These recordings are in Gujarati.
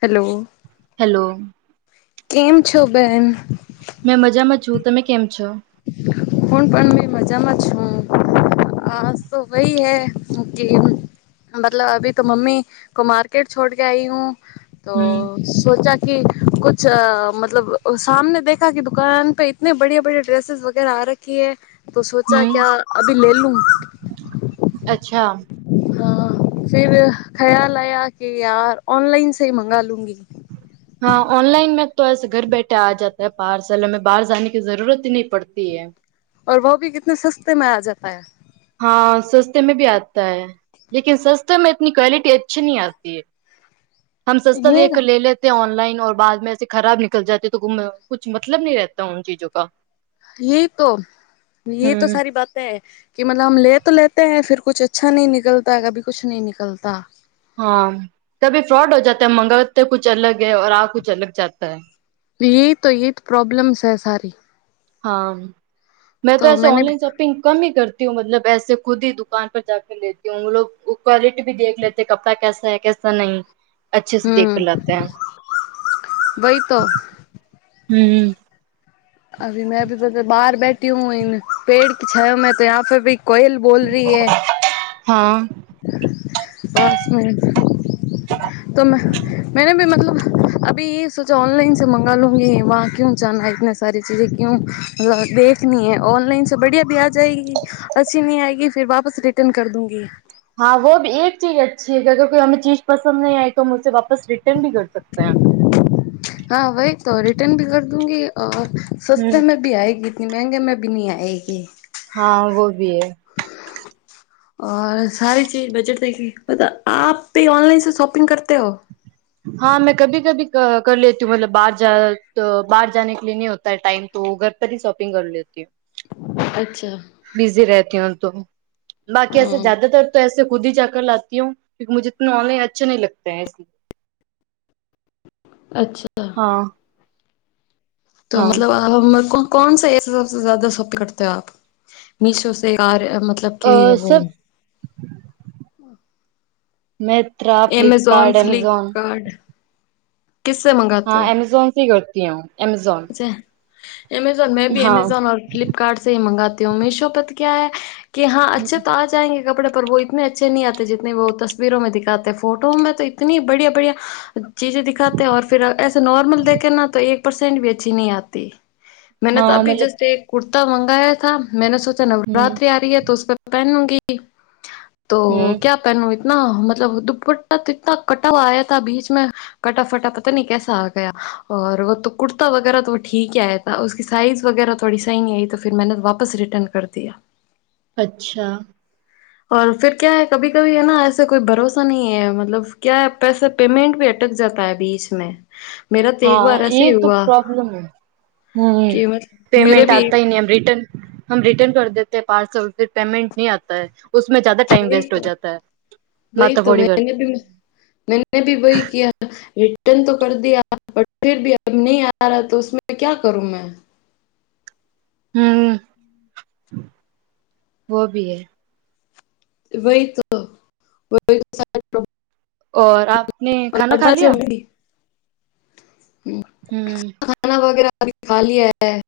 હેલો. હેલો. કેમ છો બેન. મેં મજામાં છું તમે કેમ છો. હું પણ મે મજામાં છું આ તો ભહી હૈ હું કે મતલબ અભી તો મમ્મી કો માારકેટ છોડ કે આઈ હું તો હમ સોચા કે કછ અ મતલબ સામને દેખા કે દુકાન પે તને બડિયા બડયા. ડ્રેસેસ વગેરે આ રખીે તો સોચા હમ ક્યા અભી લે લુ અચ્છા. હા ફર ખ્યાલ આયા કે યાર ઓનલાઈન સ મંગા લુંંગી હા ઓનલાઇન મે તો પરસ્સ ઘર બેઠા આ જતા પહારસલ હ બહાર જની કે જરૂરત નહી પડતી હે ઓ વહ ભી કિતને સસ્તે મે આ જાતા હૈ. હા સસ્તે મે ભી આતા હૈ. લકન સસ્તામાં એતની ક્વલિટી અચ્છી નહી આતી હ હમ સસ્તા દે લ લે ઓનલાઈન બાદ ખરાબ નિકલ જતે તો કછ મતલબ ન રહેતા ચીજો ક એ તો એ તો સારી બાત હૈ કે મતલબ હમ લે તો લેતે હૈ ફિર કુછ અચ્છા નહી નિકલતા કભી કુછ નહી નિકલતા. હા કભી ફ્રોડ હો જતા મંગવાતા કુછ અલગ હૈ આ કુછ અલગ જતા હ. એ તો એ તો પ્રોબ્લેમ્સ છેૈ સારી હા મેં તો એસે ઓનલાઈન શોપિંગ કમ હ કરતી હું મતલબ એસે ખુદી દુકાન પર જા કર લતી હું ક્વલિટી ભ દેખ લે કપડા કેસાૈ કેસા એા નહીં અચ્છે દેખ લતે હૈ. હમ. અભી મેં ભી બ બહાર બેઠી હું પેડ છા મેં તો પે ભી કોયલ- - બોલ રહી હે. હા. પાંચ મિનિટ તો મેને ભી મતલબ અભી એ સોચા ઓનલાઈન સ મંગા લુંંગી વા- - કું જાના એતને સારી ચીજે કું દેખની હ ઓનલાઇન સ બઢિયા ભી આ જાયગી- - અછી ન આયગ ફર વાપસ રિટર્ન કર દુગી હા વી એક ચીજ અચ્છી હ કે અગર કોઈ હમે ચીજ પસંદહી આવીઈ તો હ વાપસ રિટર્ન ભી કર શકતે હે. હા ભહી તો રિટર્ન ભી કર દુંગી સસ્તા મે ભી આયેગી ને મંંગે મેં બી નહી આયેગી હા વોભી હે. અ સારી ચીજ બજટ દેખી બતા આપભી ઓનલાઈન સ શોપિંગ કરતે હો? હા મેં કભી કભી કર લેતી હું મતલબ બહાર તો બહાર જાને કે નહી હોતા ટાઈમ. તો ઘર પરથી શોપિંગ કરીલેતી હુ. અચ્છા. બિઝી રહેતી હું તો બાકી એસે જ્યાદા તર તો એસે ખુદ હી જા કર લાતી હું. ક મુજે ઓલાઈ અચ્છા ની લગતા ઇસલી અચ્છા. હા. તો મતલબ- - કોનસા સદ સોફ કર હો આપ મીશો કાર મતલબ- - કે લિયે હો- - એમેઝોન ફ્લિપકાર્ટ કિશે મંગાવ- - હા અમેઝોન સ કરતી હું અમેઝોન અમેઝોન મેં ભી અમેઝોન ફ્લિપકાર્ટ મંગાતી હું મીશો પર ક્યા હે- - કે હા અચ્છા તો આજ- - જંગે કપડે પર વ ઇતને અચ્છેહી આતે જતને વ તસવીરરોમાં દિખાતે ફોટોમાં તો તની બડિયા બડિયા- - ચીજે દિખાતે ફર એ નોર્મલ દેખે તો એક પરસેન્ટી અ- - આતી મેને તો અભી જસે એક કુર્તા મંગાયા થા- - મેને સોચા નવરાત્રી આ રહી હૈ તોપે પહેનુંંગી તો ક્યા- - નું એતના મતલબ દુપટ્ટાના કટવા આયા થ બીચ મે- - કટાફટ પતા ન કેસ આ ગયા ઓર વોતો- - કતા વગેરા તો ઠીકયા હતા સ સાઇઝ વગેરા થોડી સહી ન આવીઈ તો ફ મેને વાપસ રિટર્ન કર દીયા અચ્છા. ફે ક્યા હૈ કભી કભી હૈ એસે કોઈ ભરોસા ન હ મતલબ ક્યા પેસે- - પેમમેન્ટ ભી અટક જતા હ અ બીચ મેં- - હા એ તો- - હમ્મ પેમેન્ટ આવતા નઈ એમ રિટન- - [unintelligible] બહી તો મેને મેને ભી બહી કયા. [unintelligible] હમ્મ વોભી હૈ વહી તો વ- - ઓર આપને ખાના ખા લીયા? હમ. હમ્મ ખાના વગેરે અભી ખા લીયા હૈ.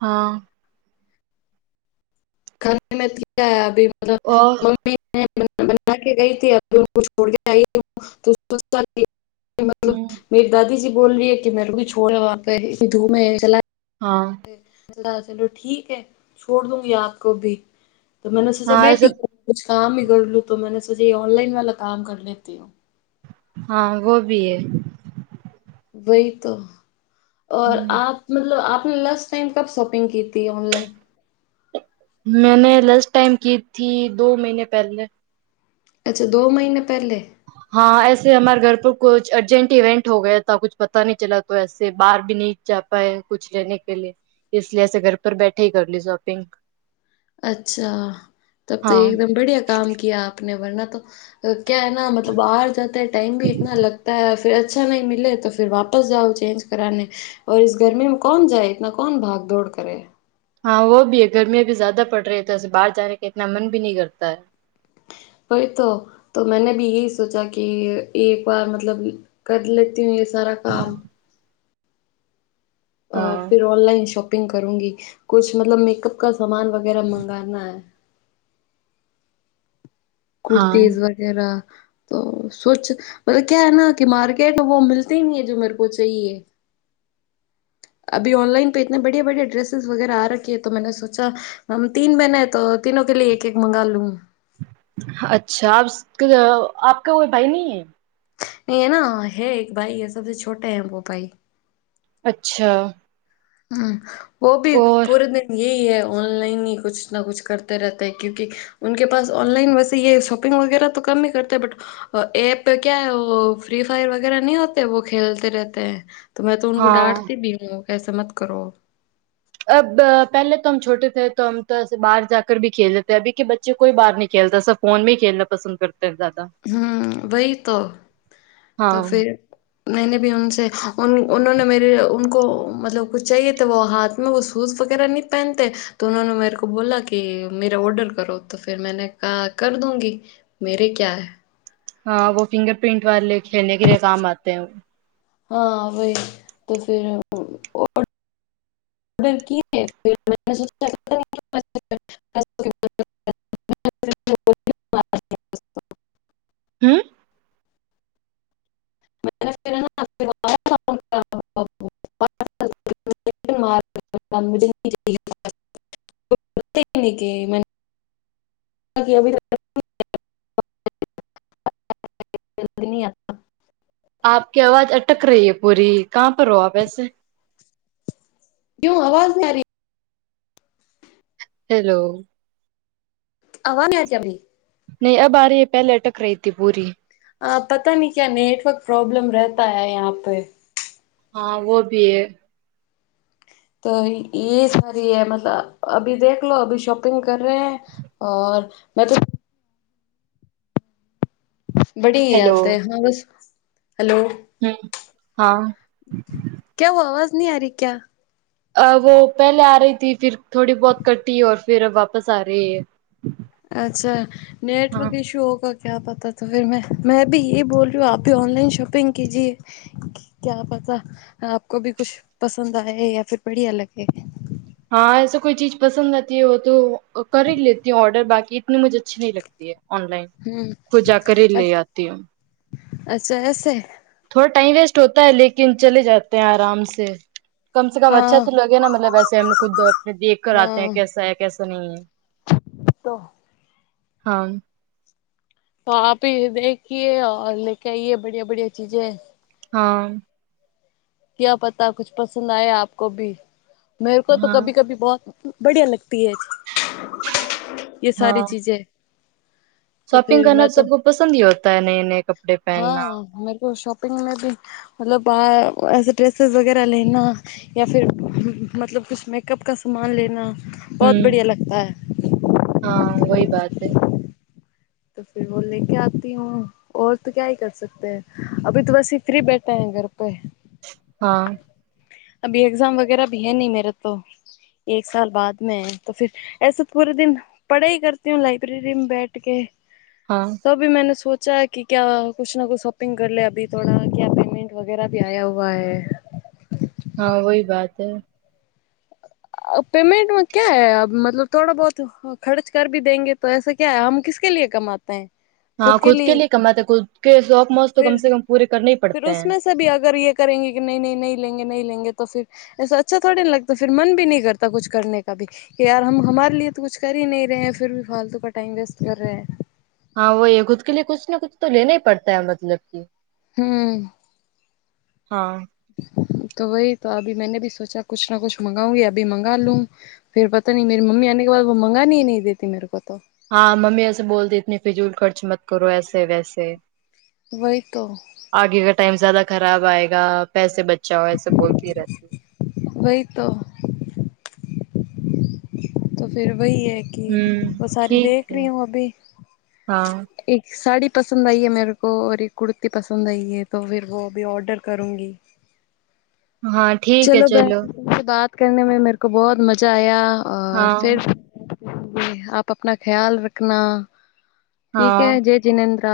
હા. ખા અ મલબ મમ્ [unintelligible] [unintelligible] મતલબ મેરી દાદીજીી બોલ રહી હ કે મ મે રી છોડડાેે ધૂુ હ ચલા હા [unintelligible] કુછ કામ કર લું તો મેને સોચા ઓનલાઈન વાલા કામ કર લેતી હું હા વહ ભી હૈ વહી તો આપ મતલબ આપને લશ [inaudible] [inaudible] ટાઈમ કપ શોપિંગ હતી ઓનલાઈન મેને લંચ ટાાઈમ ક થી દ મહિને પહેલે [unintelligible] [unintelligible] ચપાય કુછ લેને કે લ લીય ઘર પર બેઠે હ કરલી શોપિંગ અચ્છા તબ તો એકદમ બડિયા કામ કિયા આપને વરના તો [unintelligible] [unintelligible] [unintelligible] [unintelligible] વહી તો તો મેને ભી યહી સોચા કે એક વાર મતલબ કર લેતી હું યે સારા કામ ફર ઓનલાઇન શોપિંગ કરુંંગી કછ મતલબ મેકઅપ કા સમાન વગેરા મંગા હ કુર્તીઝ વગેરા [unintelligible] [inaudible] [unintelligible] [unintelligible] અચ્છા આપકા કોઈ ભાઈ નહી હૈ હેના હૈ એક ભાઈ વેસે તો છોટા હૈ વો ભાઈ અચ્છા હમ વો ભી પૂરે દિન [unintelligible] ઉનકે પાસ ઓનલાઇન વૈસે એ શોપિંગ વગેરા તો કમ ન કરતા બટ એપ ક્યા ફ્રી ફાયર વગેરા નહી હોતે વ ખેલતી રહેતે હ તો મેં તોઊ ડાંટતી ભી હું કસ મત કરો અબ પહેલે તોમ છોટે થે તો હમ તો બહાર જા કર ભ ખેલેતે અભી કે બચ્ચે કોઈ બહારહી ખેલતા સબ ફોન મે ખેલના પસંદ કરતા જાદા [unintelligible] મેને ભીને ઉનસે મેરેકો મતલબ ક ચાએ તો વ હાથ વ સૂઝ વગેરે નંહી પહેનતે તો ને મેરે કો બોલા કે મેરા ઓર્ડર કરો તો ફિર મેને કા કર દુંગી મેરે ક્યા હા વો ફિંગર પરિન્ટ વાલે ખેલને કે લિએ કામ આતે હ હા વ ઈ તો ફિર [inaudible] હમ [unintelligible] [unintelligible] [unintelligible] [inaudible] આપ કી આવાજ અટક રહીે પૂરી કહા પર હો આપ એસે ક્યો અવાજ આરી હેલો [unintelligible] નહી અબ આ રહીે પહેલે અટક રહીતી પૂરી અ પતા નહી ક્યા નેટવર્ક પ્રોબ્લમ રહેતા હૈ યહા પે હા વો ભી હૈં. તો યે સારી હે મતલબ અભી દેખલો લો અભી શોપ કર રહે હૈ ઔર મતલબ બડીયાત હા બસ હેલો હમ હા ક્યા હુઆ અવાજ નહી આ રહી હૈં ક્યા અ વો પહેલે આ રહી થી ફર થોડી બહુત કટી ઔર ફિર વાપસ આ રહી હૈં. અચ્છા નેટવર્ક ઇશુ હોગા ક્યા પતા તો ફર મેં મેં ભી એહી બોલ રહી હું આપભી ઓનલાઇન શોપિંગ કીજીએ. ક્યા પતા આપકો ભી કુછ પસંદ આયે યા ફિર બઢિયા લગે હા એસ કોઈ ચીજ પસંદ આતી હો તો કરી લેતી હું ઓર્ડર બાકી ઇતની મુજે અચ્છી નહી લગતી હૈ. ઓનલાઈન ખુદ જાકર લે આતી હું. અચ્છા એસે થોડા ટાઈઇમ વેસ્ટ હોતા હૈં લેકિન ચલે જા હૈં આરામસે કમસે કમ અચ્છા તો લગે ના મતલબ વેસે ખુદ દેખ કર આતેે હૈં કેસા હૈ કેસા નહી. [unintelligible] [unintelligible] તો આપી દેખએ લેકે આઈએ બડિયા બડિયા ચીજે હા. ક્યા પતા કુછ પસંદ આયા આપક ભી મે કો તો કભી કભી બહુત બડિયા લગતી હૈ યે સારી ચીજે શોપિંગ કરના તો સબકો પસંદી હોતા નયે નયે કપડે પહેનના [unintelligible] દિન મે ભી મતલબ બહાર એસે ડ્રેસેસ વગેરે લેના યા ફીર મતલબ કુછ મેકઅપ કા સામાન લેના બહુત બઢિયા લગતા હૈ. હા વહી બાત હૈ. તો ફિર વો લેકે આતી હું. ઓ તો ક્યાય કર સકતે હૈં અભી તો વેસે ફ્રી બેઠા હૈ ઘર પે હા અભી એક્ઝામ વગેરા ભી હૈ નહી મેરા તો એક સાલ બાદ મે હૈં તો ફિર એસ પૂરે દન પડાઈ કરતી હું લાાઈબ્રેરીમેં બેઠ કે હા. તોભી મેને સોચા કે ક્યા કુછ ના કુછ શોપિંગ કર લે અભી થોડા ક્યા પેમન્ટ વગેરે ભી આયા હુઆ હૈં. હા વહી બાત હૈ. પેમેન્ટન્ટમાં ક્યા હૈ મતલબ? થોડા બહુત ખર્ચ કર ભી દેગે. તો એસા ક્યા? હમ કિસ કે લીયે કમાતે હૈ? હા ખુદ કે લીયે કમાતે હૈં ખુદ કે શોક મોજ તો કમસે કમ પૂરે કર ફિર ઉસમેં સે ભી અગર એે કરેગે કે નઈ નઈ નહી લેગે નહી લેગે તો ફિ એસ અચ્છા થોડી ના લગતો મન ભી નહી કરતા કુછ કરને કા. કે યાર હમ હમાર લે તો કુછ કર નહી રહે ફર ભી ફાલતુ ક ટાઈમ વેસ્ટ કર રહેે. હા વહી ખુદ કે લીયે કુછ ના કુછ તો લેના પડતા હૈં મતલબ કે. હમ હા તો વહી તો અભી મેને ભી સોચા કુછ ના કુછ મંગવાઉ યા અભી મંગા લું? ફેર પતા ન મેરી મમી આને કે બાદ મંગગાનીહી દેતી. હા મમી એસે બોલતી એતની ફિજૂલ ખર્ચ મત કરો એસે વેસે. વય તો આગે કા ટાઈમ જ્યાદા ખરાબ આયગ પૈસે બચા હો એસ બોલતી રહેતી. હોઈ તો તો ફર વહી હૈ કે બ સારી દેખ રહી હું અભી. એક સાડી પસંદ આઈ હ મેરે કો એક કુરતી પસંદ આઈ એ તો ફર વ અભી ઓર્ડર કરુંગી. હા ચલો બહેન બાત કરને મે મે કો બહુત મજા આયા ફિર આપ અના ખ્યાલ રખના. ઠીક હે જય જિનેન્દ્ર!